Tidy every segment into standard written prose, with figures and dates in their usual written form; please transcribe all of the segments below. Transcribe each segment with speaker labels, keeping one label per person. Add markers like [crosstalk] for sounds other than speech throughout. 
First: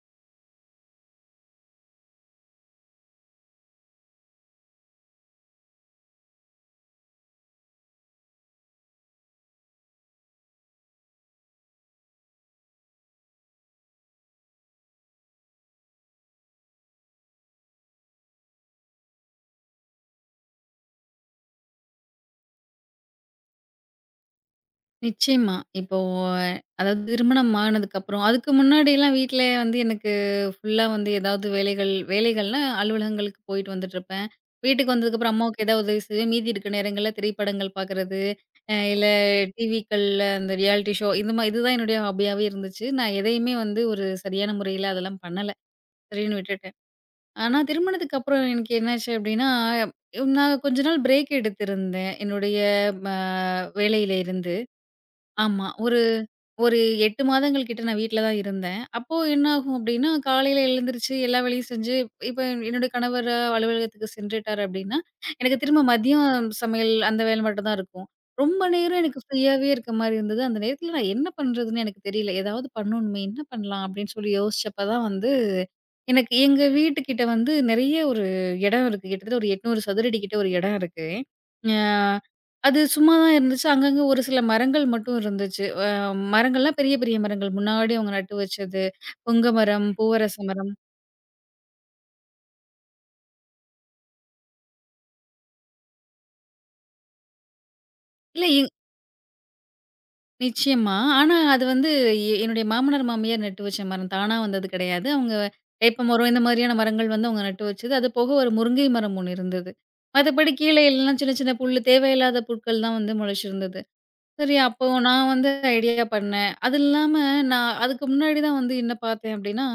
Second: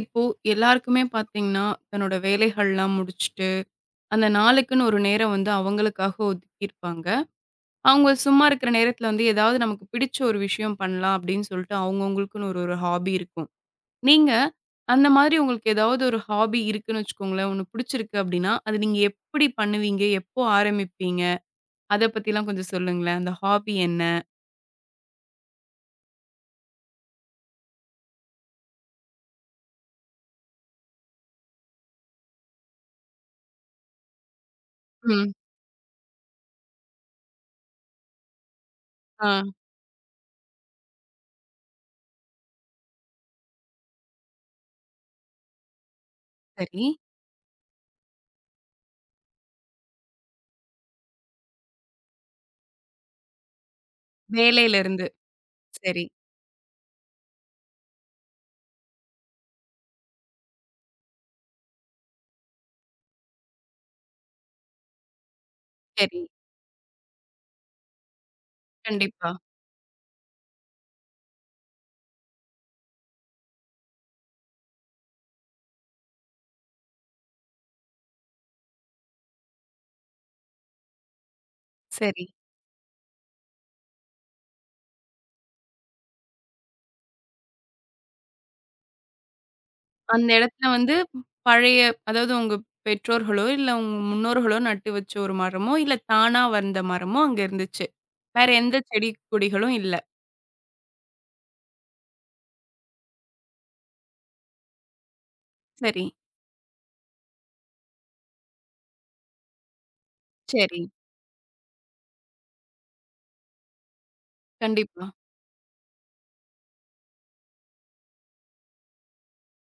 Speaker 1: இப்போ எல்லாருக்குமே பார்த்தீங்கன்னா, தன்னோட வேலைகள்லாம் முடிச்சுட்டு, அந்த நாளுக்குன்னு ஒரு நேரம் வந்து அவங்களுக்காக ஒதுக்கியிருப்பாங்க. அவங்க சும்மா இருக்கிற நேரத்தில வந்து ஏதாவது நமக்கு பிடிச்ச ஒரு விஷயம் பண்ணலாம் அப்படின்னு சொல்லிட்டு அவங்கவங்களுக்குன்னு ஒரு ஒரு ஹாபி இருக்கும். நீங்க அந்த மாதிரி உங்களுக்கு ஏதாவது ஒரு ஹாபி இருக்குன்னு வச்சுக்கோங்களேன், ஒண்ணு பிடிச்சிருக்கு அப்படின்னா, அது நீங்க எப்படி பண்ணுவீங்க? எப்போ ஆரம்பிப்பீங்க? அத பத்திலாம் கொஞ்சம் சொல்லுங்களேன். அந்த ஹாபி என்ன?
Speaker 2: நிச்சயமா. இப்போ அதாவது திருமணம் ஆனதுக்கப்புறம் அதுக்கு முன்னாடிலாம் வீட்ல வந்து எனக்கு ஃபுல்லா வந்து ஏதாவது வேலைகள் வேலைகள்னா அலுவலகங்களுக்கு போயிட்டு வந்துட்டுருப்பேன். வீட்டுக்கு
Speaker 1: ம்.
Speaker 2: வந்ததுக்கப்புறம் அம்மாவுக்கு ஏதாவது உதவி செய்வேன். மீதி இருக்க நேரங்கள்ல திரைப்படங்கள் பார்க்குறது, இல்ல
Speaker 1: ஆ.
Speaker 2: டிவிக்கள்ல அந்த ரியாலிட்டி ஷோ இந்த இதுதான் என்னுடைய ஹாபியாவே இருந்துச்சு. நான் எதையுமே வந்து ஒரு சரியான முறையில அதெல்லாம் பண்ணல. சரின்னு விட்டுட்டேன்.
Speaker 1: சரி.
Speaker 2: ஆனா திருமணத்துக்கு அப்புறம் எனக்கு என்னாச்சு அப்டின்னா, நான் கொஞ்ச நாள் பிரேக் எடுத்திருந்தேன். என்னுடைய ம வேலையில இருந்து.
Speaker 1: வேலையில இருந்து.
Speaker 2: ஆமா. ஒரு
Speaker 1: சரி,
Speaker 2: ஒரு 8 மாதங்கள் கிட்ட நான் வீட்ல தான் இருந்தேன். அப்போ என்ன ஆகும் அப்டின்னா, காலையில எழுந்திருச்சு எல்லா வேலையும் செஞ்சு, இப்ப என்னுடைய கணவர் அலுவலகத்துக்கு சென்றுட்டார் அப்டின்னா, எனக்கு திரும்ப
Speaker 1: சரி.
Speaker 2: மதியம் சமையல் அந்த வேலை மட்டும் தான் இருக்கும். ரொம்ப நேரம் எனக்கு
Speaker 1: கண்டிப்பா.
Speaker 2: ஃப்ரீயாவே இருக்க மாரி இருந்தது. அந்த நேரத்துல நான் என்ன பண்றதுன்னு எனக்கு தெரியல. ஏதாவது பண்ணணுமே, என்ன பண்ணலாம் அப்டின்னு சொல்லி யோசிச்சப்ப தான் வந்து, எனக்கு எங்க வீட்டுக்கிட்ட வந்து நெறைய ஒரு இடம் இருக்கு. கிட்டத்தட்ட ஒரு 800 சதுரடி கிட்ட ஒரு இடம் இருக்கு. அ
Speaker 1: சரி.
Speaker 2: அது சும்மா தான் இருந்துச்சு. அங்கங்க ஒரு சில மரங்கள் மட்டும் இருந்துச்சு. மரங்கள்லாம் பெரிய, பெரிய மரங்கள். முன்னாடி அவங்க நட்டு வச்சது. புங்க மரம்,
Speaker 1: அந்த
Speaker 2: பூவரச
Speaker 1: இடத்துல
Speaker 2: மரம்.
Speaker 1: வந்து பழைய அதாவது உங்க பெற்றோர்களோ, இல்ல உங்க முன்னோர்களோ நட்டு வச்ச ஒரு மரமோ, இல்ல தானா வந்த மரமோ அங்க இருந்துச்சு.
Speaker 2: இல்ல
Speaker 1: வேற எந்த செடி கொடிகளும் இல்ல.
Speaker 2: நிச்சயமா. ஆனா அது வந்து என்னுடைய மாமனார், மாமியார் நட்டு வச்ச மரம். தானா வந்தது கிடையாது. அவங்க
Speaker 1: சரி,
Speaker 2: வேப்பமரம் இந்த மாதிரியான மரங்கள் வந்து அவங்க நட்டு வச்சது. அது போக ஒரு முருங்கை மரம் ஒண்ணு இருந்தது. மத்தபடி கீழே
Speaker 1: சரி.
Speaker 2: எல்லாம் சின்ன, சின்ன புல்லு தேவையில்லாத புற்கள் தான் வந்து முளைச்சிருந்தது. சரி, அப்போ
Speaker 1: கண்டிப்பா.
Speaker 2: நான் வந்து ஐடியா பண்ணேன். அது இல்லாம நான் அதுக்கு முன்னாடி தான் வந்து என்ன பார்த்தேன் அப்டின்னா,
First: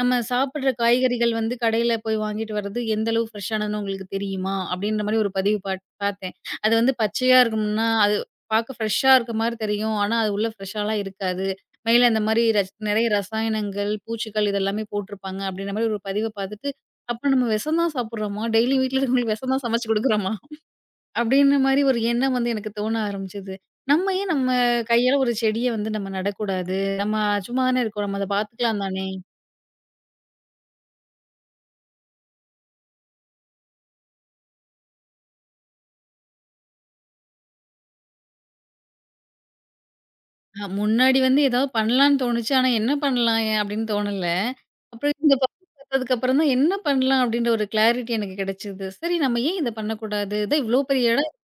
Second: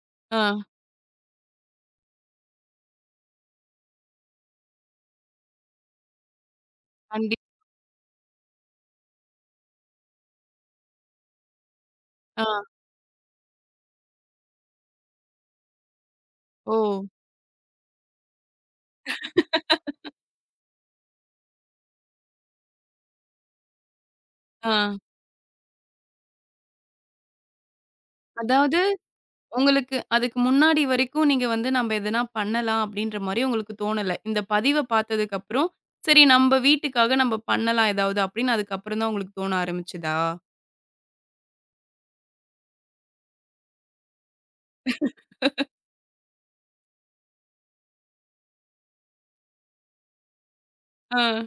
Speaker 2: நம்ம
Speaker 1: ஆ,
Speaker 2: சாப்பிடுற காய்கறிகள் வந்து கடையில போய் வாங்கிட்டு வர்றது எந்த அளவு ஃப்ரெஷ்ஷானதுன்னு உங்களுக்கு தெரியுமா? அப்டின்ற மாரி ஒரு பதிவு பார்த்தேன். அது வந்து
Speaker 1: கண்டி
Speaker 2: பச்சையா இருக்கும்னா, அது பார்க்க ஃப்ரெஷ்ஷா இருக்க மாரி தெரியும். ஆனா, அது உள்ள ஃப்ரெஷ்ஷாலாம் இருக்காது. மேல இந்த மாரி
Speaker 1: ஆ,
Speaker 2: நெறைய ரசாயனங்கள், பூச்சிகள் இதெல்லாமே போட்டிருப்பாங்க அப்டின்ற மாரி ஒரு பதிவ பார்த்துட்டு,
Speaker 1: ஓ!
Speaker 2: அப்ப நம்ம விஷம் தான் சாப்பிடுறோமா? டெய்லி வீட்ல இருக்கவங்களுக்கு விஷம் தான் சமைச்சு குடுக்குறோமா? அப்டின்ற மாரி ஒரு எண்ணம் வந்து எனக்கு தோண ஆரம்பிச்சது. நம்ம ஏன் நம்ம
Speaker 1: ஆ,
Speaker 2: கையால ஒரு செடிய வந்து நம்ம நடக்கூடாது? நம்ம சும்மா தானே இருக்கோம். நம்ம அத
Speaker 1: அதாவது
Speaker 2: பார்த்துக்கலாம் தானே!
Speaker 1: உங்களுக்கு அதுக்கு முன்னாடி வரைக்கும் நீங்க வந்து நம்ப எதனா பண்ணலாம் அப்டின்ற மாரி உங்களுக்கு தோணல. இந்த பதிவ பார்த்ததுக்கு அப்புறம், சரி நம்ப வீட்டுக்காக நம்ப பண்ணலாம் ஏதாவது அப்டின்னு அதுக்கப்புறம் தான் உங்களுக்கு தோண ஆரம்பிச்சதா?
Speaker 2: முன்னாடி வந்து ஏதாவது பண்ணலான்னு தோணுச்சு. ஆனா என்ன பண்ணலாம் அப்டின்னு தோணல. அப்புறம் இந்த பக்கம் பார்த்ததுக்கு அப்புறம் தான் என்ன பண்ணலாம் அப்டின்ற ஒரு கிளாரிட்டி எனக்கு கிடைச்சது. சரி நம்ம ஏன் இத பண்ணக்கூடாது? இதான் இவ்ளோ பெரிய இடம்.
Speaker 1: ஆ,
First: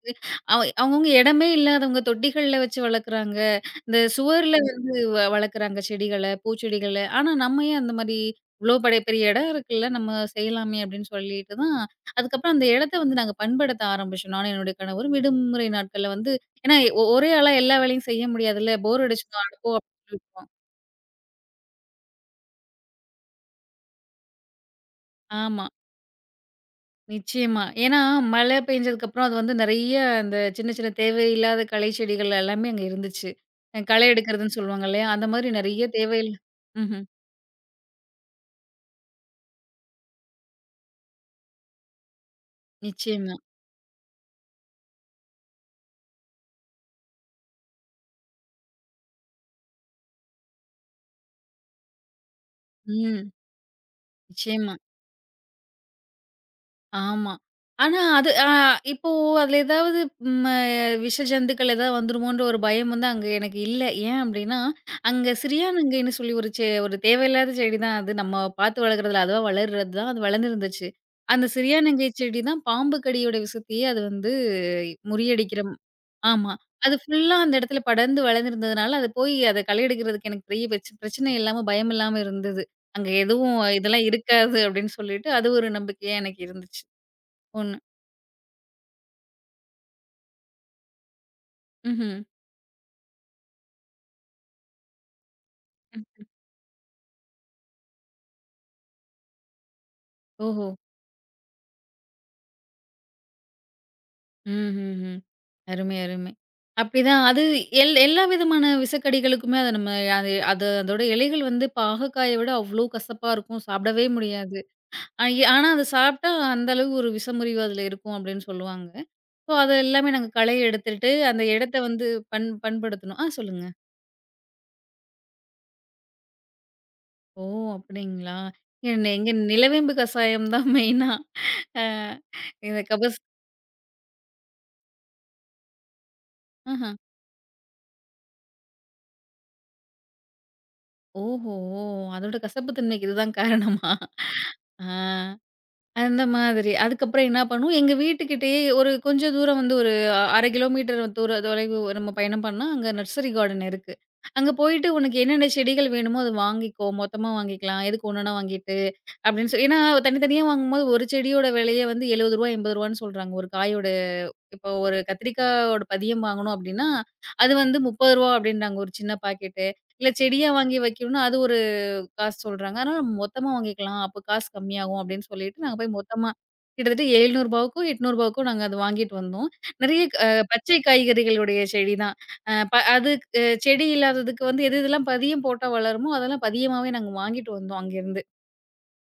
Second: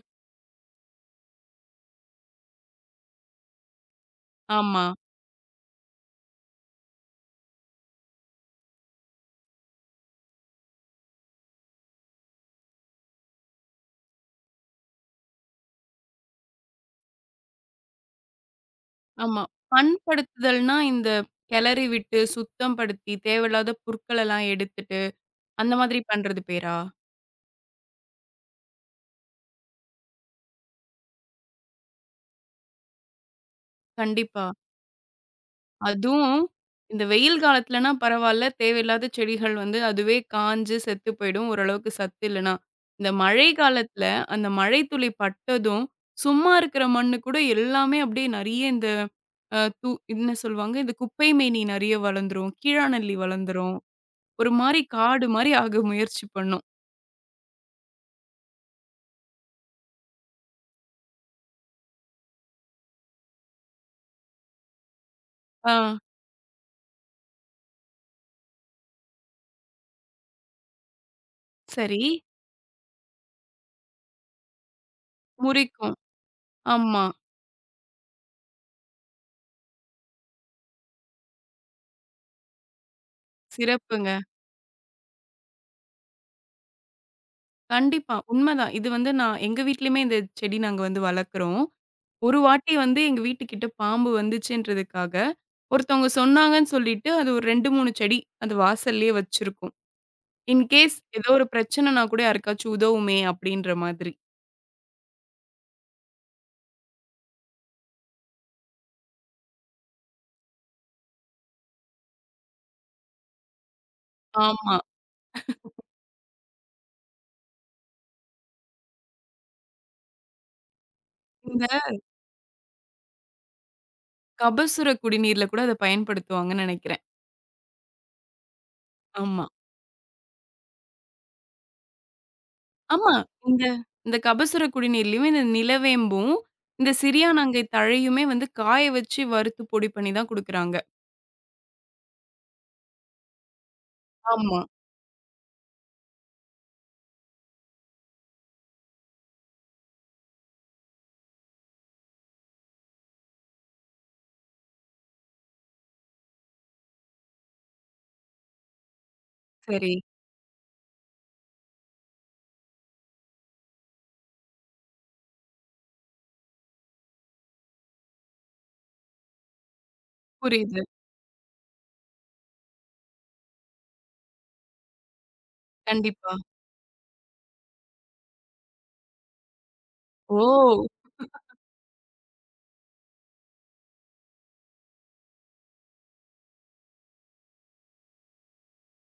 Speaker 2: அவங்கவங்க இடமே இல்லாதவங்க தொட்டிகள்ல வச்சு வளர்க்குறாங்க. இந்த சுவர்ல
Speaker 1: ஆமா.
Speaker 2: வந்து வளர்க்குறாங்க செடிகள, பூச்செடிகள. ஆனா, நம்ம ஏன் அந்த மாரி இவ்ளோ பெரிய இடம் இருக்குல்ல, நம்ம செய்யலாமே அப்டின்னு சொல்லிட்டு தான், அதுக்கப்புறம் அந்த இடத்த வந்து நாங்க பண்படுத்த ஆரம்பிச்சோம். நானும் என்னுடைய கணவரும் விடுமுறை நாட்கள்ல வந்து ஏன்னா ஒரே ஆளா எல்லா வேலையும் செய்ய முடியாதுல்ல. போர்
Speaker 1: ஆமா.
Speaker 2: அடிச்சுடும். அடுப்போ அப்படின்னு சொல்லிட்டு.
Speaker 1: பண்படுத்துதல்னா, இந்த கெளறி விட்டு, சுத்தம் படுத்தி, தேவையில்லாத புற்களெல்லாம் எடுத்துட்டு,
Speaker 2: ஆமா.
Speaker 1: அந்த மாதிரி பண்றது பேரா?
Speaker 2: நிச்சயமா. ஏன்னா, மழை பெஞ்சதுக்கப்புறம் அது வந்து நெறைய அந்த சின்ன சின்ன தேவையில்லாத களை செடிகள் எல்லாமே அங்க இருந்துச்சு. களை
Speaker 1: கண்டிப்பா.
Speaker 2: எடுக்கிறதுன்னு சொல்லுவாங்க இல்லையா? அந்த மாரி நெறைய தேவையில்ல
Speaker 1: அதுவும் இந்த
Speaker 2: ம்ஹ்ம்.
Speaker 1: வெயில் காலத்துலனா பரவால்ல. தேவையில்லாத செடிகள் வந்து அதுவே காஞ்சு செத்து போயிடும், ஓரளவுக்கு சத்து இல்லனா. இந்த
Speaker 2: நிச்சயமா.
Speaker 1: மழை காலத்துல, அந்த மழை துளி பட்டதும், சும்மா இருக்கிற மண்ணு கூட எல்லாமே அப்படியே நெறைய இந்த அ தூ என்ன சொல்வாங்க? இந்த குப்பை மேனி நெறைய வளந்துரும். கீழாநெல்லி
Speaker 2: ம்.
Speaker 1: வளந்துரும். ஒரு
Speaker 2: நிச்சயமா.
Speaker 1: மாரி காடு மாரி ஆக முயற்சி பண்ணும்.
Speaker 2: ஆமா. ஆனா அது இப்போ அதுல ஏதாவது ம விஷ ஜந்துக்கள் ஏதாவது வந்துருமோன்ற ஒரு பயம் வந்து அங்க எனக்கு இல்ல. ஏன் அப்டின்னா, அங்க
Speaker 1: ஆ.
Speaker 2: சிரியானுங்கைன்னு சொல்லி ஒரு ஒரு தேவையில்லாத செடி தான் அது. நம்ம பார்த்து வளர்க்குறதில்ல. அதுவா வளர்றது தான். அது வளர்ந்துருந்துச்சு. அந்த
Speaker 1: சரி.
Speaker 2: சிரியானங்கை செடி தான் பாம்பு கடியோட விஷத்தையே அது வந்து முறியடிக்கிற
Speaker 1: முறிக்கும்.
Speaker 2: ஆமா. அது
Speaker 1: ஆமா.
Speaker 2: ஃபுல்லா அந்த இடத்துல படர்ந்து வளர்ந்திருந்ததுனால, அது போய் அத களை எடுக்கிறதுக்கு எனக்கு பெரிய பிரச்சனை இல்லாம, பயம் இல்லாம இருந்தது. அங்க எதுவும் இதெல்லாம்
Speaker 1: சிறப்புங்க.
Speaker 2: இருக்காது அப்டின்னு சொல்லிட்டு, அது ஒரு நம்பிக்கையா எனக்கு இருந்துச்சு. ஒண்ணு.
Speaker 1: கண்டிப்பா. உண்மதான். இது வந்து நான் எங்க வீட்லயுமே இந்த செடி நாங்க வந்து வளர்க்குறோம்.
Speaker 2: ம்ஹ்ம்.
Speaker 1: ஒரு வாட்டி வந்து எங்க வீட்டுக்கிட்ட பாம்பு வந்துச்சுன்றதுக்காக, ஒருத்தவங்க
Speaker 2: ம்.
Speaker 1: சொன்னாங்கன்னு சொல்லிட்டு, அது ஒரு 2, 3 செடி அது வாசல்லயே வச்சிருக்கோம்.
Speaker 2: ஓஹோ!
Speaker 1: இன்கேஸ் ஏதோ ஒரு பிரச்சனைனா கூட யாருக்காச்சும் உதவுமே அப்படின்ற மாதிரி.
Speaker 2: ம்ஹ்ஹ்ம். அருமை, அருமை. அப்படிதான் அது எல்லா விதமான விசக்கடிகளுக்குமே அத நம்ம அது அது அதோட இலைகள் வந்து பாகக்காய விட அவ்ளோ கசப்பா இருக்கும். சாப்பிடவே முடியாது.
Speaker 1: ஆமா.
Speaker 2: அ ஆனா அத சாப்பிட்டா அந்த அளவு ஒரு விஷமுறிவு அதுல இருக்கும் அப்படின்னு சொல்லுவாங்க. ஸோ அத எல்லாமே நாங்க களை எடுத்துட்டு அந்த
Speaker 1: இந்த
Speaker 2: இடத்த வந்து பண்படுத்தணும். ஆ சொல்லுங்க.
Speaker 1: கபசுர குடிநீர்ல கூட அத பயன்படுத்துவாங்கன்னு நெனைக்கிறேன்.
Speaker 2: ஓ! அப்படிங்களா? எங்க
Speaker 1: ஆமா.
Speaker 2: நிலவேம்பு கசாயம் தான் மெயினா. அ இந்த
Speaker 1: ஆமா. இந்த இந்த கபசுர குடிநீர்லயும் இந்த நிலவேம்பும்,
Speaker 2: ஆஹ.
Speaker 1: இந்த சிறியானங்கை தழையுமே வந்து காய வச்சு வறுத்து பொடி பண்ணி தான் குடுக்குறாங்க.
Speaker 2: ஓஹோ! அதோட கசப்பு தன்மைக்கு இதுதான் காரணமா?
Speaker 1: ஆமா.
Speaker 2: ஆ. அந்த மாதிரி. அதுக்கப்புறம் என்ன பண்ணும், எங்க வீட்டுக்கிட்டயே ஒரு கொஞ்சம் தூரம் வந்து ஒரு 1/2 கிலோமீட்டர் தூர தொலைவு நம்ம பயணம் பண்ணா, அங்க நர்சரி கார்டன் இருக்கு. அங்க போயிட்டு உனக்கு என்னென்ன செடிகள் வேணுமோ அத வாங்கிக்கோ. மொத்தமா வாங்கிக்கலாம். எதுக்கு ஒன்னொன்னா வாங்கிட்டு அப்படின்னு சொல்லி ஏன்னா
Speaker 1: சரி.
Speaker 2: தனித்தனியா வாங்கும்போது ஒரு செடியோட விலையே வந்து ரூ. 70 ரூ. 80ன்னு சொல்றாங்க. ஒரு காயோட இப்போ ஒரு கத்திரிக்காயோட பதியம் வாங்கணும் அப்படின்னா, அது வந்து ரூ. 30 அப்படின்றாங்க ஒரு சின்ன பாக்கெட்டு. இல்ல செடியா வாங்கி
Speaker 1: புரியுது.
Speaker 2: வைக்கணும்னா அது ஒரு காசு சொல்றாங்க. ஆனா மொத்தமா வாங்கிக்கலாம். அப்ப காசு கம்மியாகும் அப்படின்னு சொல்லிட்டு நாங்க போய் மொத்தமா
Speaker 1: கண்டிப்பா.
Speaker 2: கிட்டத்தட்ட ரூ. 700க்கோ, ரூ. 800க்கோ நாங்க அத வாங்கிட்டு வந்தோம். நெறைய
Speaker 1: ஓ!
Speaker 2: பச்சை காய்கறிகளுடைய செடி தான். அ ப அது அ செடி இல்லாததுக்கு வந்து எது எதெல்லாம் பதியம் போட்டா வளருமோ, அதெல்லாம் பதியமாவே நாங்க வாங்கிட்டு வந்தோம் அங்கேருந்து.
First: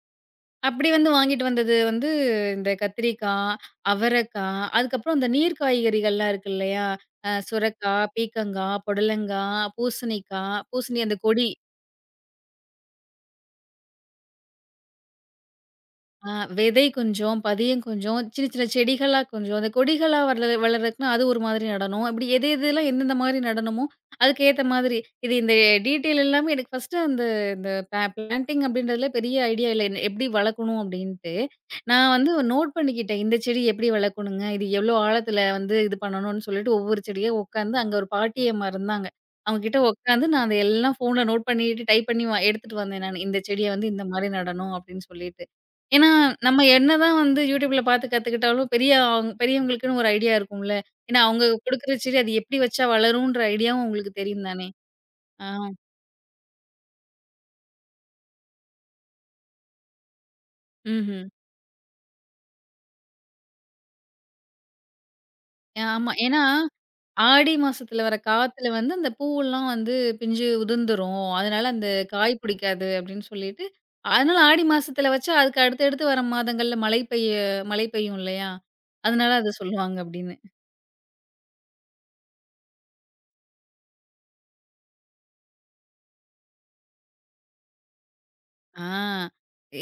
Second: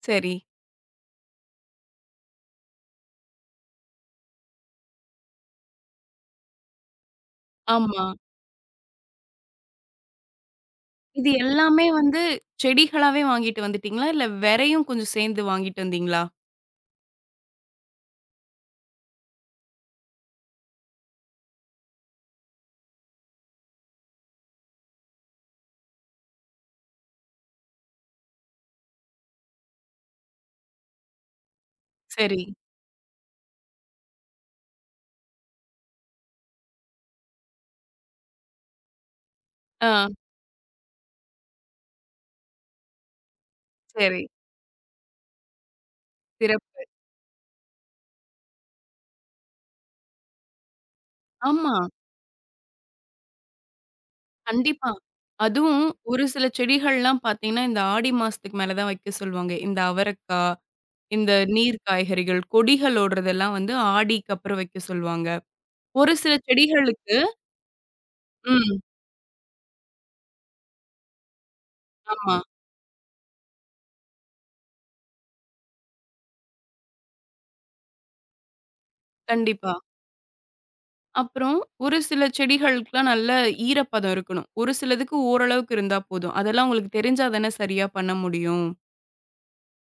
Speaker 1: சரி.
Speaker 2: அப்படி வந்து வாங்கிட்டு வந்தது வந்து இந்த கத்திரிக்காய், அவரைக்கா, அதுக்கப்புறம் அந்த நீர் காய்கறிகள்லாம் இருக்கு இல்லையா? சுரக்கா,
Speaker 1: ஆமா.
Speaker 2: பீக்கங்கா, புடலங்கா, பூசணிக்கா, பூசணி அந்த
Speaker 1: இது
Speaker 2: கொடி
Speaker 1: எல்லாமே வந்து செடிகளாவே வாங்கிட்டு வந்துட்டீங்களா? இல்ல வெரையும் கொஞ்சம் சேர்ந்து வாங்கிட்டு வந்தீங்களா?
Speaker 2: ஆ விதை கொஞ்சம், பதியம் கொஞ்சம், சின்ன சின்ன செடிகளா கொஞ்சம், அந்த கொடிகளா வளர்றதுக்குன்னா அது ஒரு மாதிரி நடணும். இப்படி எது எதெல்லாம் எந்தெந்த மாதிரி நடணுமோ, அதுக்கு ஏத்த மாதிரி. இது இந்த டீட்டெயில் எல்லாமே எனக்கு ஃபர்ஸ்ட்டு அந்த இந்த பிளான்டிங் அப்படின்றதுல பெரிய ஐடியா இல்ல. எப்படி வளர்க்கணும் அப்படின்ட்டு. நான் வந்து
Speaker 1: சரி.
Speaker 2: நோட் பண்ணிக்கிட்டேன். இந்த செடி எப்படி வளர்க்கணுங்க, இது எவ்வளோ ஆழத்துல வந்து இது பண்ணணும்னு சொல்லிட்டு ஒவ்வொரு செடியா உட்காந்து அங்க ஒரு பாட்டியம்மா இருந்தாங்க. அவங்க கிட்ட
Speaker 1: ஆ.
Speaker 2: உட்காந்து நான் அத எல்லாம் ஃபோன்ல நோட் பண்ணிட்டு டைப் பண்ணி எடுத்துட்டு வந்தேன் நானு. இந்த செடிய வந்து இந்த
Speaker 1: சரி.
Speaker 2: மாரி நடணும் அப்படின்னு சொல்லிட்டு. ஏன்னா, நம்ம
Speaker 1: சிறப்பு.
Speaker 2: என்னதான் வந்து YouTubeல பார்த்து கத்துக்கிட்டாலும், பெரிய பெரியவங்களுக்குன்னு ஒரு ஐடியா இருக்கும்ல. ஏன்னா, அவுங்க
Speaker 1: ஆமா.
Speaker 2: குடுக்குற செடி அது எப்படி வச்சா வளரும்ன்ற ஐடியாவும் உங்களுக்கு தெரியும் தானே?
Speaker 1: கண்டிப்பா.
Speaker 2: ஆ,
Speaker 1: அதுவும் ஒரு சில செடிகள்லாம் பார்த்தீங்கன்னா, இந்த ஆடி மாசத்துக்கு மேல தான் வைக்க சொல்லுவாங்க. இந்த அவரக்கா
Speaker 2: ம்ஹ்ம்.
Speaker 1: இந்த நீர் காய்கறிகள், கொடிகள் ஓடுறதெல்லாம் வந்து ஆடிக்கு அப்புறம் வைக்க சொல்லுவாங்க.
Speaker 2: ஆமா.
Speaker 1: ஒரு சில
Speaker 2: ஏன்னா,
Speaker 1: செடிகளுக்கு
Speaker 2: ஆடி மாசத்துல வர காத்துல
Speaker 1: ம்.
Speaker 2: வந்து அந்த பூவெல்லாம் வந்து பிஞ்சு உதிர்ந்துரும். அதனால அந்த காய்
Speaker 1: ஆமா.
Speaker 2: பிடிக்காது அப்படின்னு சொல்லிட்டு, அதனால ஆடி மாசத்துல வச்சா அதுக்கு அடுத்தடுத்து வர மாதங்கள்ல மழை பெய்யும் இல்லையா? அதனால அத
Speaker 1: கண்டிப்பா.
Speaker 2: சொல்லுவாங்க அப்படின்னு.
Speaker 1: அப்புறம் ஒரு சில செடிகளுக்குலாம் நல்ல ஈரப்பதம் இருக்கணும். ஒரு சிலதுக்கு ஓரளவுக்கு இருந்தா போதும். அதெல்லாம் உங்களுக்கு தெரிஞ்சா தானே சரியா பண்ண முடியும்.
Speaker 2: ஆ.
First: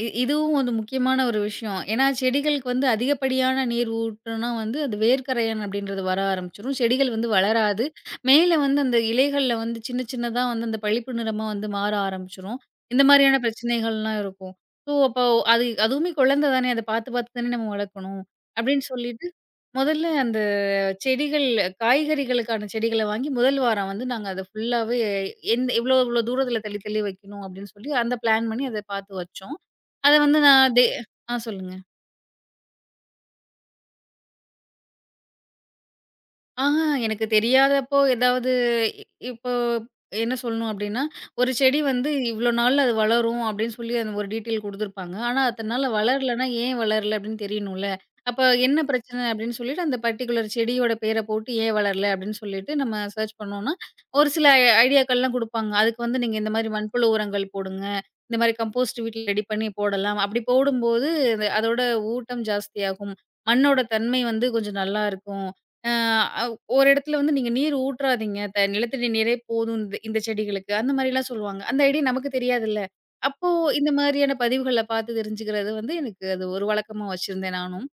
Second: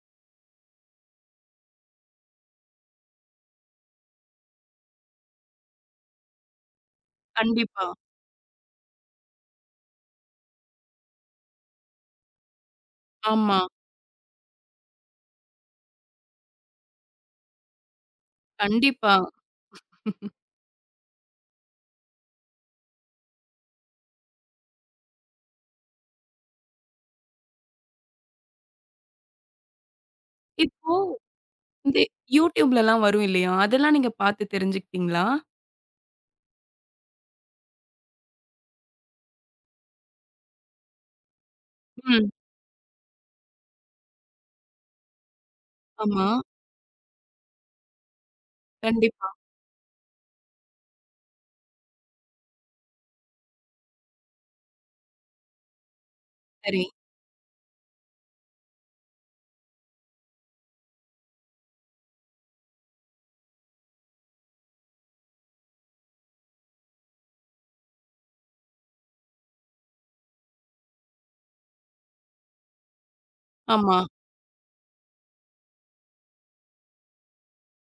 Speaker 2: இதுவும் ஒரு முக்கியமான ஒரு விஷயம். ஏன்னா செடிகளுக்கு வந்து அதிகப்படியான நீர் ஊற்றுனா வந்து அது வேர்க்கரையான் அப்படின்றது வர ஆரம்பிச்சுரும். செடிகள் வந்து வளராது.
Speaker 1: கண்டிப்பா.
Speaker 2: மேல வந்து அந்த இலைகள்ல வந்து சின்ன சின்னதா வந்து அந்த பளிப்பு நிறமா வந்து மாற ஆரம்பிச்சுரும். இந்த மாரியான
Speaker 1: ஆமா.
Speaker 2: பிரச்சனைகள்லாம் இருக்கும். ஸோ அப்போ அது அதுவுமே குழந்தை தானே! அத பார்த்து பார்த்து தானே நம்ம வளர்க்கணும். அப்படின்னு
Speaker 1: கண்டிப்பா.
Speaker 2: சொல்லிட்டு, முதல்ல அந்த செடிகள் காய்கறிகளுக்கான செடிகள வாங்கி முதல் வாரம் வந்து நாங்க அத ஃபுல்லாவே எந்த இவ்ளோ இவ்ளோ தூரத்தில தள்ளி தள்ளி வைக்கணும் அப்டின்னு சொல்லி அந்த பிளான் பண்ணி அத பாத்து வச்சோம். அத வந்து நான்
Speaker 1: இப்போ
Speaker 2: ஆ சொல்லுங்க.
Speaker 1: இந்த YouTubeலலாம் வரும் இல்லையா? அதெல்லாம் நீங்க பார்த்து தெரிஞ்சுக்கிட்டீங்களா?
Speaker 2: ஆஹா, எனக்கு தெரியாதப்போ ஏதாவது இ இப்போ என்ன சொல்லணும் அப்டின்னா, ஒரு செடி வந்து
Speaker 1: ம்.
Speaker 2: இவ்ளோ நாள்ல அது வளரும் அப்டின்னு சொல்லி அந்த ஒரு டீட்டெயில் குடுத்துருப்பாங்க. ஆனா அத்தன நாள்ல
Speaker 1: ஆமா.
Speaker 2: வளரலன்னா ஏன் வளரல அப்டின்னு தெரியணும்ல. அப்ப என்ன பிரச்சன
Speaker 1: கண்டிப்பா.
Speaker 2: அப்டின்னு சொல்லிட்டு அந்த பர்ட்டிகுலர் செடியோட பேர போட்டு ஏன் வளரல அப்டின்னு சொல்லிட்டு நம்ம சர்ச் பண்ணோம்னா, ஒரு சில ஐடியாக்கள்லாம் குடுப்பாங்க. அதுக்கு வந்து நீங்க இந்த மாரி
Speaker 1: சரி.
Speaker 2: மண்புழு உரங்கள் போடுங்க. இந்த மாரி கம்போஸ்ட் வீட்ல ரெடி பண்ணி போடலாம். அப்டி போடும்போது அது அதோட ஊட்டம் ஜாஸ்தியாகும். மண்ணோட தன்மை வந்து கொஞ்சம் நல்லா இருக்கும். அ ஒரு இடத்துல வந்து நீங்க நீர் ஊற்றாதீங்க. நிலத்தடி நீரே போதும் இந்த இந்த செடிகளுக்கு. அந்த மாரிலாம் சொல்லுவாங்க. அந்த ஐடியா நமக்கு தெரியாதுல்ல. அப்போ இந்த
Speaker 1: ஆமா.
Speaker 2: மாதிரியான பதிவுகள பார்த்து தெரிஞ்சுக்கிறது வந்து எனக்கு அது ஒரு வழக்கமா வச்சிருந்தேன் நானும்.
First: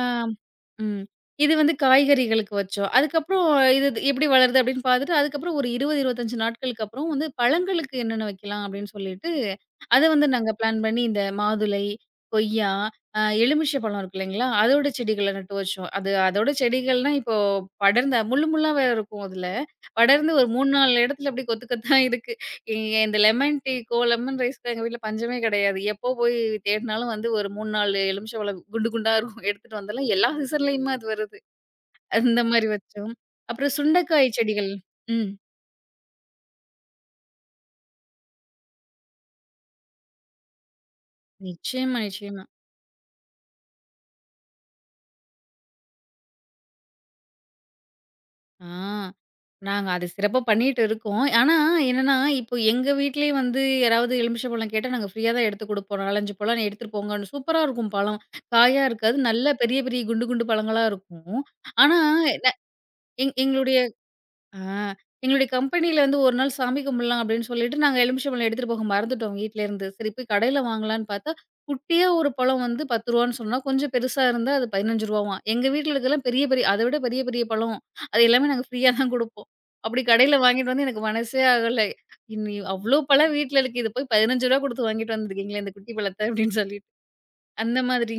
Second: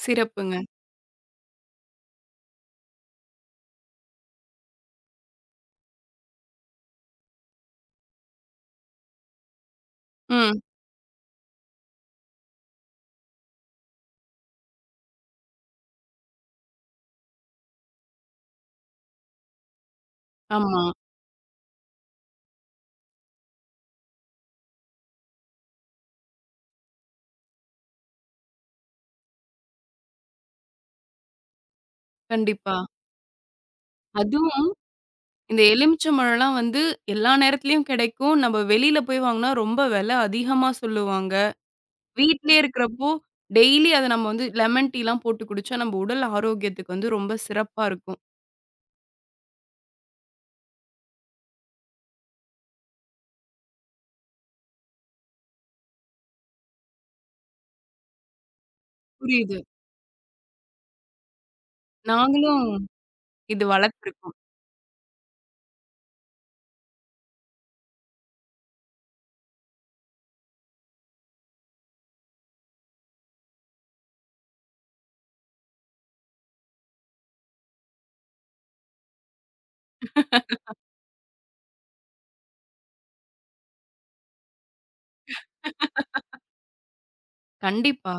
Speaker 2: ஆ.
Speaker 1: சிறப்புங்க.
Speaker 2: ம். இது வந்து காய்கறிகளுக்கு வச்சோம். அதுக்கப்புறம் இது இது எப்படி வளருது அப்படின்னு பார்த்துட்டு, அதுக்கப்புறம் ஒரு 20, 25 நாட்களுக்கு அப்புறம் வந்து பழங்களுக்கு என்னென்ன வைக்கலாம் அப்படின்னு சொல்லிட்டு, அத வந்து நாங்க
Speaker 1: ம்.
Speaker 2: பிளான் பண்ணி இந்த மாதுளை, கொய்யா, எலுமிச்சை பழம் இருக்கு இல்லைங்களா? அதோட செடிகள நட்டு வச்சோம். அது அதோட செடிகள்னா இப்போ படர்ந்த முள்ளு முள்ளா வேற இருக்கும் அதுல. படர்ந்து ஒரு 3,
Speaker 1: ஆமா.
Speaker 2: 4 இடத்துல அப்படியே கொத்து கொத்தா இருக்கு. ஏங்க இந்த லெமன் டீக்கோ, லெமன் ரைஸ்க்கோ எங்க வீட்ல பஞ்சமே கிடையாது. எப்போ போய் தேடினாலும் வந்து ஒரு 3, 4 எலுமிச்சம்பழம் குண்டு குண்டா இருக்கும். எடுத்துட்டு வந்தாலும் எல்லா சீசன்லயுமே அது வருது. அந்த மாரி
Speaker 1: கண்டிப்பா.
Speaker 2: வச்சோம். அப்புறம் சுண்டைக்காய்
Speaker 1: அது
Speaker 2: செடிகள். ம்.
Speaker 1: இந்த எலுமிச்சம்பழம்லாம் வந்து எல்லா நேரத்துலயும் கிடைக்கும். நம்ம வெளியில போய் வாங்குனா ரொம்ப விலை அதிகமா சொல்லுவாங்க.
Speaker 2: நிச்சயமா, நிச்சயமா.
Speaker 1: வீட்லயே இருக்கிறப்போ, டெய்லி அத நம்ம வந்து லெமன் டீலாம் போட்டு குடிச்சா, நம்ம உடல் ஆரோக்கியத்துக்கு வந்து ரொம்ப சிறப்பா இருக்கும்.
Speaker 2: ஆ. நாங்க அது சிறப்பா பண்ணிட்டு இருக்கோம். ஆனா என்னன்னா, இப்போ எங்க வீட்லயே வந்து யாராவது எலுமிச்சம்பழம் கேட்டா நாங்க ஃப்ரீயா தான் எடுத்து குடுப்போம். 4, 5 பழம் எடுத்துட்டு போங்கன்னு. சூப்பரா இருக்கும் பழம். காயா இருக்காது. நல்ல
Speaker 1: புரியுது.
Speaker 2: பெரிய பெரிய குண்டு குண்டு பழங்களா இருக்கும். ஆனா, ந
Speaker 1: நாங்களும்
Speaker 2: எங்
Speaker 1: இது
Speaker 2: எங்களுடைய
Speaker 1: வளர்த்துருக்கோம்.
Speaker 2: ஆ. எங்களுடைய கம்பெனியில வந்து ஒரு நாள் சாமி கும்பிடலாம் அப்படின்னு சொல்லிட்டு, நாங்க எலுமிச்சம்பழம் எடுத்துட்டு போக மறந்துட்டோம் வீட்லேருந்து. சரி போய் கடையில வாங்கலான்னு பார்த்தா, குட்டியா ஒரு பழம் வந்து ரூ. 10 சொன்னா, கொஞ்சம் பெருசா இருந்தா அது ரூ. 15வாம். எங்க வீட்ல இருக்கலாம் பெரிய பெரிய அத விட பெரிய பெரிய பழம். அது எல்லாமே நாங்க ஃப்ரீயா தான் குடுப்போம். அப்படி கடையில வாங்கிட்டு வந்து எனக்கு மனசே ஆகல. இனி அவ்ளோ பழம் வீட்ல இருக்கு. இத போய் ரூ. 15 குடுத்து வாங்கிட்டு வந்திருக்கீங்களே இந்த குட்டி பழத்த அப்படின்னு சொல்லிட்டு. அந்த
Speaker 1: கண்டிப்பா.
Speaker 2: மாதிரி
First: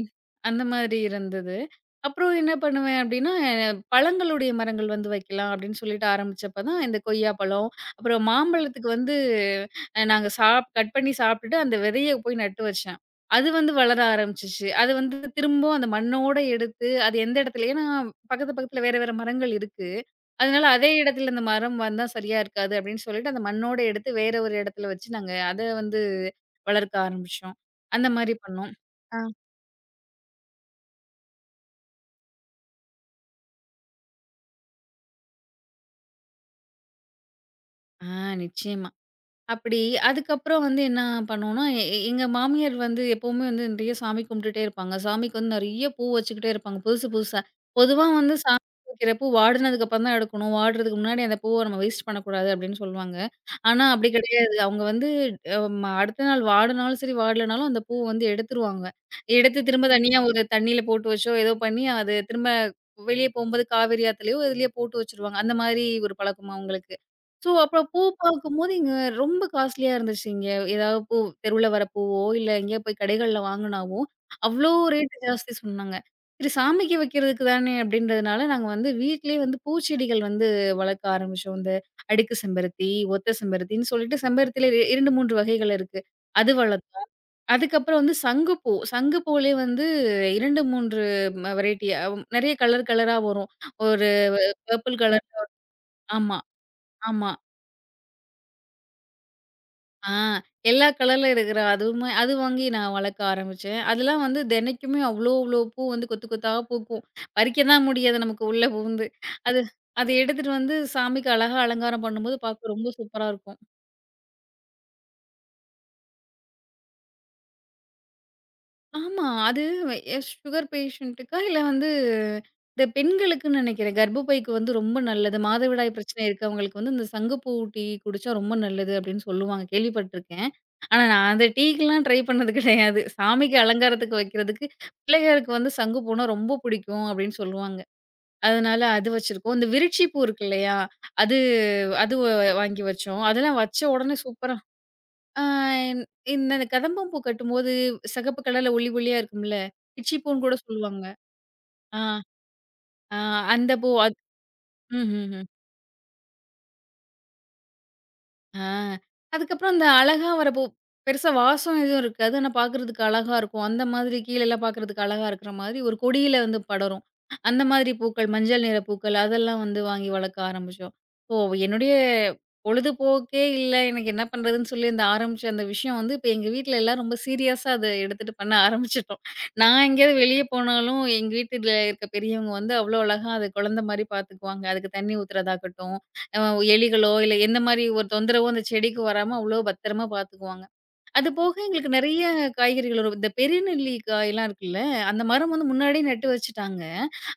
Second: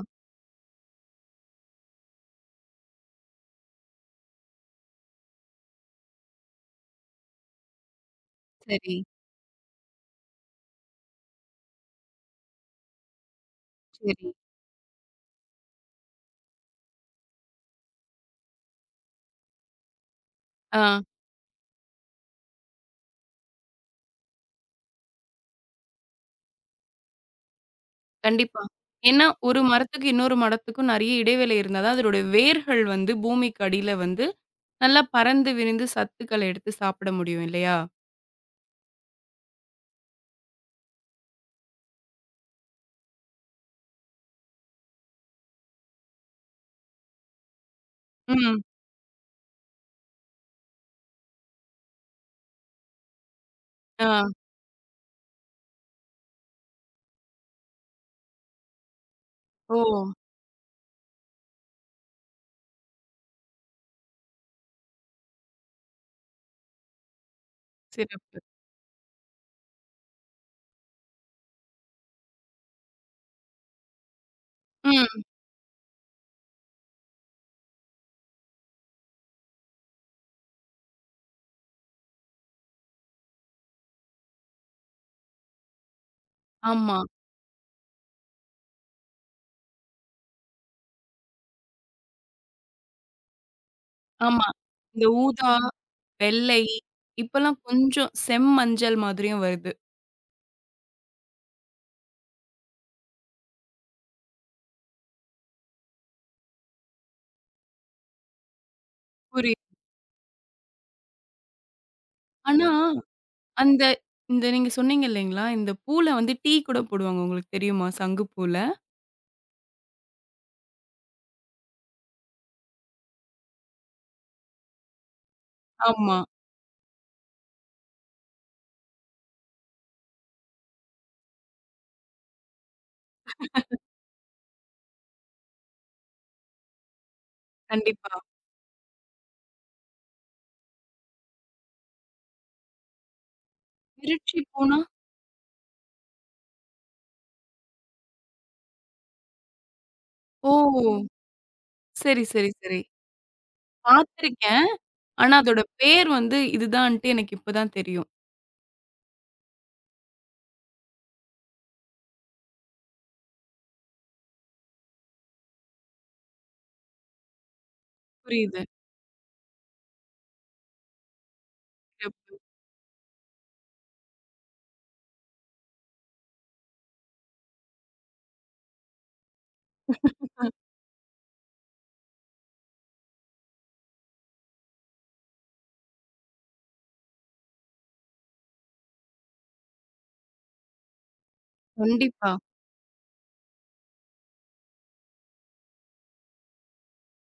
Speaker 2: அந்த மாதிரி இருந்தது. அப்புறம் என்ன பண்ணுவேன் அப்டின்னா, பழங்களுடைய மரங்கள் வந்து வைக்கலாம் அப்டின்னு சொல்லிட்டு ஆரம்பிச்சப்ப தான் இந்த கொய்யா பழம், அப்புறம் மாம்பழத்துக்கு
Speaker 1: சரி,
Speaker 2: வந்து நாங்க சாப் கட் பண்ணி சாப்ட்டுட்டு அந்த விதைய போய் நட்டு வச்சேன். அது வந்து வளர
Speaker 1: சரி.
Speaker 2: ஆரம்பிச்சுச்சு. அது வந்து திரும்பவும் அந்த மண்ணோட எடுத்து அது எந்த இடத்துல ஏன்னா பக்கத்து பக்கத்துல வேற வேற மரங்கள் இருக்கு. அதனால அதே
Speaker 1: ஆ,
Speaker 2: இடத்துல இந்த மரம் வந்தா சரியா இருக்காது அப்டின்னு சொல்லிட்டு அந்த மண்ணோட எடுத்து வேற ஒரு இடத்துல வச்சு நாங்க அத வந்து வளர்க்க ஆரம்பிச்சோம். அந்த மாரி
Speaker 1: கண்டிப்பா.
Speaker 2: பண்ணோம்.
Speaker 1: ஏன்னா, ஒரு மரத்துக்கு இன்னொரு மரத்துக்கும் நெறைய இடைவேளை இருந்தா தான் அதனுடைய வேர்கள் வந்து பூமிக்கு அடியில வந்து நல்லா பறந்து விரிந்து சத்துக்கள எடுத்து சாப்பிட முடியும் இல்லையா?
Speaker 2: ஆ நிச்சயமா. அப்படி அதுக்கப்புறம் வந்து என்ன பண்ணோம்னா, எ எ- எங்க மாமியார் வந்து எப்பவுமே வந்து நிறைய சாமி கும்பிட்டுட்டே இருப்பாங்க. சாமிக்கு வந்து நிறைய பூ வச்சுக்கிட்டே இருப்பாங்க, புதுசு புதுசா. பொதுவா வந்து
Speaker 1: ம்.
Speaker 2: சாமிக்கு வைக்கிற பூ வாடினதுக்கு அப்புறம் தான் எடுக்கணும். வாடுறதுக்கு முன்னாடி அந்த பூவ நம்ம வேஸ்ட் பண்ணக்கூடாது அப்படின்னு சொல்லுவாங்க. ஆனா அப்படி
Speaker 1: ஆ.
Speaker 2: கிடையாது. அவங்க வந்து அ ம அடுத்த நாள் வாடுனாலும் சரி, வாடலனாலும் அந்த பூ வந்து எடுத்துருவாங்க. எடுத்து
Speaker 1: ஓ!
Speaker 2: திரும்ப தனியா ஒரு தண்ணீல போட்டு வச்சோ, ஏதோ பண்ணி அது திரும்ப வெளிய போம்போது காவேரி ஆத்துலயோ, எதுலயோ போட்டு வச்சுருவாங்க. அந்த மாரி ஒரு பழக்கமா உங்களுக்கு? ஸோ, அப்புறம் பூ
Speaker 1: சிறப்பு.
Speaker 2: பார்க்கும்போது இங்க ரொம்ப காஸ்ட்லியா இருந்துச்சுங்க. ஏதாவது பூ தெருவுல வர பூவோ, இல்ல எங்கேயோ போய் கடைகள்ல வாங்குனாவோ, அவ்ளோ ரேட்
Speaker 1: ம்.
Speaker 2: ஜாஸ்தி சொன்னாங்க. சரி சாமிக்கு வைக்கிறதுக்கு தானே அப்படின்றதுனால, நாங்க வந்து வீட்லயே வந்து பூச்செடிகள் வந்து வளர்க்க ஆரம்பிச்சோம். இந்த அடுக்கு செம்பருத்தி, ஒத்த செம்பருத்தின்னு சொல்லிட்டு செம்பருத்தில 2, 3 வகைகள் இருக்கு. அது
Speaker 1: ஆமா,
Speaker 2: வளர்த்தோம். அதுக்கப்புறம் வந்து சங்குப்பூ. சங்குப்பூலயே வந்து 2, 3 வெரைட்டி நிறைய கலர் கலரா வரும். ஒரு
Speaker 1: ஆமா.
Speaker 2: பர்ப்பிள்
Speaker 1: இந்த
Speaker 2: கலர்
Speaker 1: ஊதா,
Speaker 2: ஆமா,
Speaker 1: வெள்ளை
Speaker 2: ஆமா.
Speaker 1: இப்பலாம் கொஞ்சம் செம்மஞ்சள் மாதிரியும் வருது.
Speaker 2: ஆ எல்லா கலர்ல இருக்கிற அதுவுமே அது வாங்கி நான் வளர்க்க ஆரம்பிச்சேன். அதெல்லாம் வந்து தினைக்குமே அவ்ளோ, அவ்ளோ பூ வந்து கொத்து கொத்தா பூக்கும். பறிக்க தான் முடியாது நமக்கு உள்ள புகுந்து. அது
Speaker 1: புரியுது.
Speaker 2: அத எடுத்துட்டு வந்து சாமிக்கு அழகா அலங்காரம் பண்ணும்போது
Speaker 1: ஆனா,
Speaker 2: பார்க்க ரொம்ப சூப்பரா இருக்கும்.
Speaker 1: அந்த இந்த நீங்க சொன்னீங்க இல்லைங்களா? இந்த பூல வந்து டீ கூட போடுவாங்க. உங்களுக்கு தெரியுமா? சங்கு பூல.
Speaker 2: ஆமா. அது சுகர் பேஷண்ட்டுக்கா இல்ல வந்து இந்த பெண்களுக்குன்னு நினைக்கிறேன். கர்ப்பப்பைக்கு வந்து ரொம்ப நல்லது. மாதவிடாய்
Speaker 1: ஆமா,
Speaker 2: பிரச்சனை இருக்கவங்களுக்கு வந்து இந்த சங்குப்பூ டீ குடிச்சா ரொம்ப நல்லது அப்படின்னு சொல்லுவாங்க. கேள்விப்பட்டுருக்கேன். ஆனா நான் அந்த டீக்குலாம் ட்ரை பண்ணது கிடையாது. சாமிக்கு அலங்காரத்துக்கு வைக்கிறதுக்கு, பிள்ளையாருக்கு வந்து சங்கு பூனா ரொம்ப பிடிக்கும் அப்படின்னு சொல்லுவாங்க.
Speaker 1: கண்டிப்பா.
Speaker 2: அதனால அது வச்சிருக்கோம். இந்த விருட்சி பூ இருக்கு இல்லையா? அது அது வ வாங்கி வச்சோம். அதெல்லாம் வச்ச உடனே
Speaker 1: திருச்சி
Speaker 2: சூப்பரா
Speaker 1: பூனா?
Speaker 2: ஆ இந்த இந்த கதம்பம் பூ கட்டும்போது சிகப்பு கலர்ல ஒளி ஒளியா இருக்கும்ல, பிச்சி பூன்னு
Speaker 1: ஓ!
Speaker 2: கூட சொல்லுவாங்க. ஆ,
Speaker 1: சரி, சரி, சரி.
Speaker 2: ஆ அந்த பூ அது
Speaker 1: பார்த்துருக்கேன். ஆனா
Speaker 2: ம்ஹ்ம்.
Speaker 1: அதோட பேர் வந்து இதுதான்ட்டு எனக்கு இப்ப தான் தெரியும்.
Speaker 2: ஆ. அதுக்கப்புறம் அந்த அழகா வரப்போ பெருசா வாசம் எதுவும் இருக்காது. ஆனா பார்க்கறதுக்கு அழகா இருக்கும். அந்த மாதிரி கீழலாம் பார்க்கறதுக்கு அழகா இருக்கிற மாதிரி ஒரு கொடியில வந்து படரும். அந்த மாதிரி பூக்கள்,
Speaker 1: புரியுது.
Speaker 2: மஞ்சள் நிற பூக்கள் அதெல்லாம் வந்து வாங்கி வளர்க்க ஆரம்பிச்சோம். ஓ! என்னுடைய
Speaker 1: சிறப்பு.
Speaker 2: பொழுதுபோக்கே இல்ல. எனக்கு என்ன பண்றதுன்னு சொல்லி அந்த ஆரம்பிச்ச அந்த விஷயம் வந்து இப்ப எங்க வீட்ல எல்லாம் ரொம்ப சீரியஸா அத எடுத்துட்டு பண்ண ஆரம்பிச்சுட்டோம். நான் எங்கேயாவது வெளிய போனாலும் எங்க வீட்டுல இருக்க பெரியவங்க வந்து அவ்ளோ அழகா அத குழந்தை மாரி பார்த்துக்குவாங்க. அதுக்கு தண்ணி ஊத்துறதாகட்டும் அ எலிகளோ, இல்ல எந்த மாரி ஒரு தொந்தரவோ அந்த செடிக்கு வராம அவ்ளோ பத்திரமா பார்த்துக்குவாங்க. அது போக எங்களுக்கு நெறைய
Speaker 1: கண்டிப்பா.
Speaker 2: காய்கறிகள் வரும். இந்த பெரிய நெல்லிக்காயெல்லாம் இருக்குல்ல, அந்த மரம் வந்து முன்னாடியே நட்டு வச்சுட்டாங்க.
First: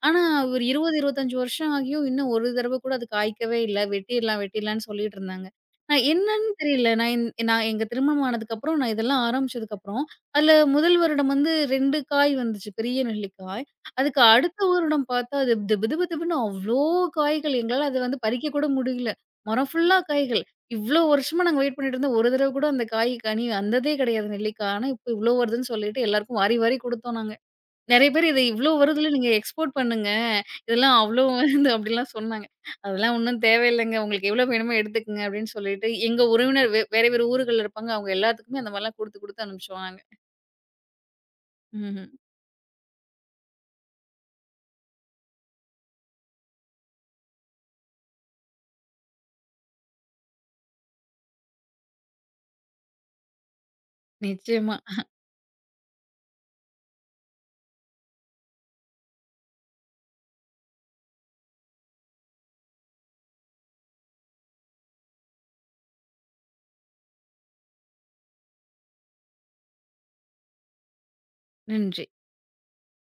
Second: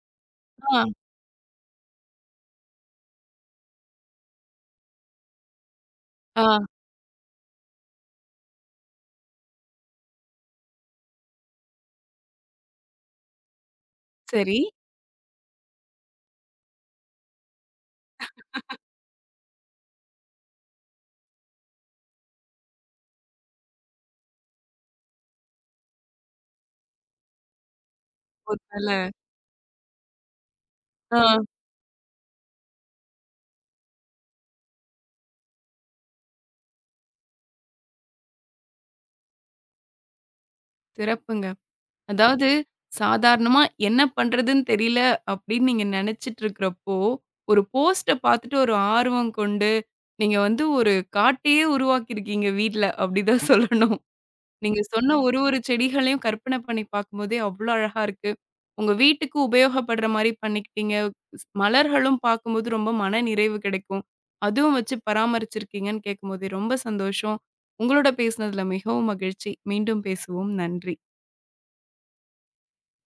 Speaker 2: ஆனா ஒரு
Speaker 1: ஆ,
Speaker 2: 20, 25 வருஷம் ஆகியும் இன்னும் ஒரு தடவ கூட அது காய்க்கவே இல்ல. வெட்டிர்லாம், வெட்டிர்லான்னு சொல்லிட்டு இருந்தாங்க. நான்
Speaker 1: ஆ.
Speaker 2: என்னன்னு தெரியல. நான் எங்க திருமணம் ஆனதுக்கப்புறம், நான் இதெல்லாம் ஆரம்பிச்சதுக்கப்புறம், அதுல முதல் வருடம் வந்து 2 காய் வந்துச்சு. பெரிய நெல்லிக்காய். அதுக்கு
Speaker 1: சரி.
Speaker 2: அடுத்த வருடம் பார்த்தா, அது திபு திபு திபுன்னு அவ்ளோ காய்கள். எங்களால அத வந்து பறிக்க கூட முடியல. மரம் ஃபுல்லா காய்கள். இவ்ளோ வருஷமா நாங்க வெயிட் பண்ணிட்டு இருந்தோம். ஒரு தடவ கூட அந்த காய் கனி வந்ததே கிடையாது நெல்லிக்காய். ஆனா இப்ப இவ்ளோ வருதுன்னு சொல்லிட்டு எல்லாருக்கும் வாரி வாரி குடுத்தோம் நாங்க. நெறைய பேர் இத
Speaker 1: ஒரு
Speaker 2: இவ்ளோ
Speaker 1: வேள
Speaker 2: வருதுல நீங்க எக்ஸ்போர்ட் பண்ணுங்க. இதெல்லாம் அவ்ளோ
Speaker 1: ஆ,
Speaker 2: வருது அப்டிலாம் சொன்னாங்க. அதெல்லாம் ஒண்ணும் தேவையில்லங்க. உங்களுக்கு எவ்ளோ வேணுமோ எடுத்துக்கங்க அப்டின்னு சொல்லிட்டு எங்க உறவினர் வேற வேற ஊர்கள்ல இருப்பாங்க. அவங்க எல்லாத்துக்குமே அந்த மாரிலாம் குடுத்து, குடுத்து அனுப்பிச்சுருவாங்க.
Speaker 1: சிறப்புங்க.
Speaker 2: ம்ஹ்ம்.
Speaker 1: அதாவது சாதாரணமா என்ன பண்றதுன்னு தெரியல அப்படின்னு நீங்க நினைச்சிட்டு இருக்கிறப்போ, ஒரு போஸ்ட்ட பார்த்துட்டு ஒரு ஆர்வம் கொண்டு, நீங்க வந்து ஒரு காட்டையே உருவாக்கியிருக்கீங்க வீட்ல. அப்படிதான் [laughs] சொல்லணும்.
Speaker 2: நிச்சயமா.
Speaker 1: நீங்க சொன்ன ஒரு ஒரு செடிகளையும் கற்பனை பண்ணி பார்க்கும்போதே அவ்ளோ அழகா இருக்கு. உங்க வீட்டுக்கு உபயோகப்படுற மாரி பண்ணிக்கிட்டீங்க. ஸ் மலர்களும் பார்க்கும்போது ரொம்ப மன நிறைவு கிடைக்கும். அதுவும் வச்சு பராமரிச்சிருக்கீங்கன்னு கேட்கும்போதே ரொம்ப சந்தோஷம். உங்களோட பேசினதுல மிகவும் மகிழ்ச்சி. மீண்டும் பேசுவோம். நன்றி.
Speaker 2: நன்றி.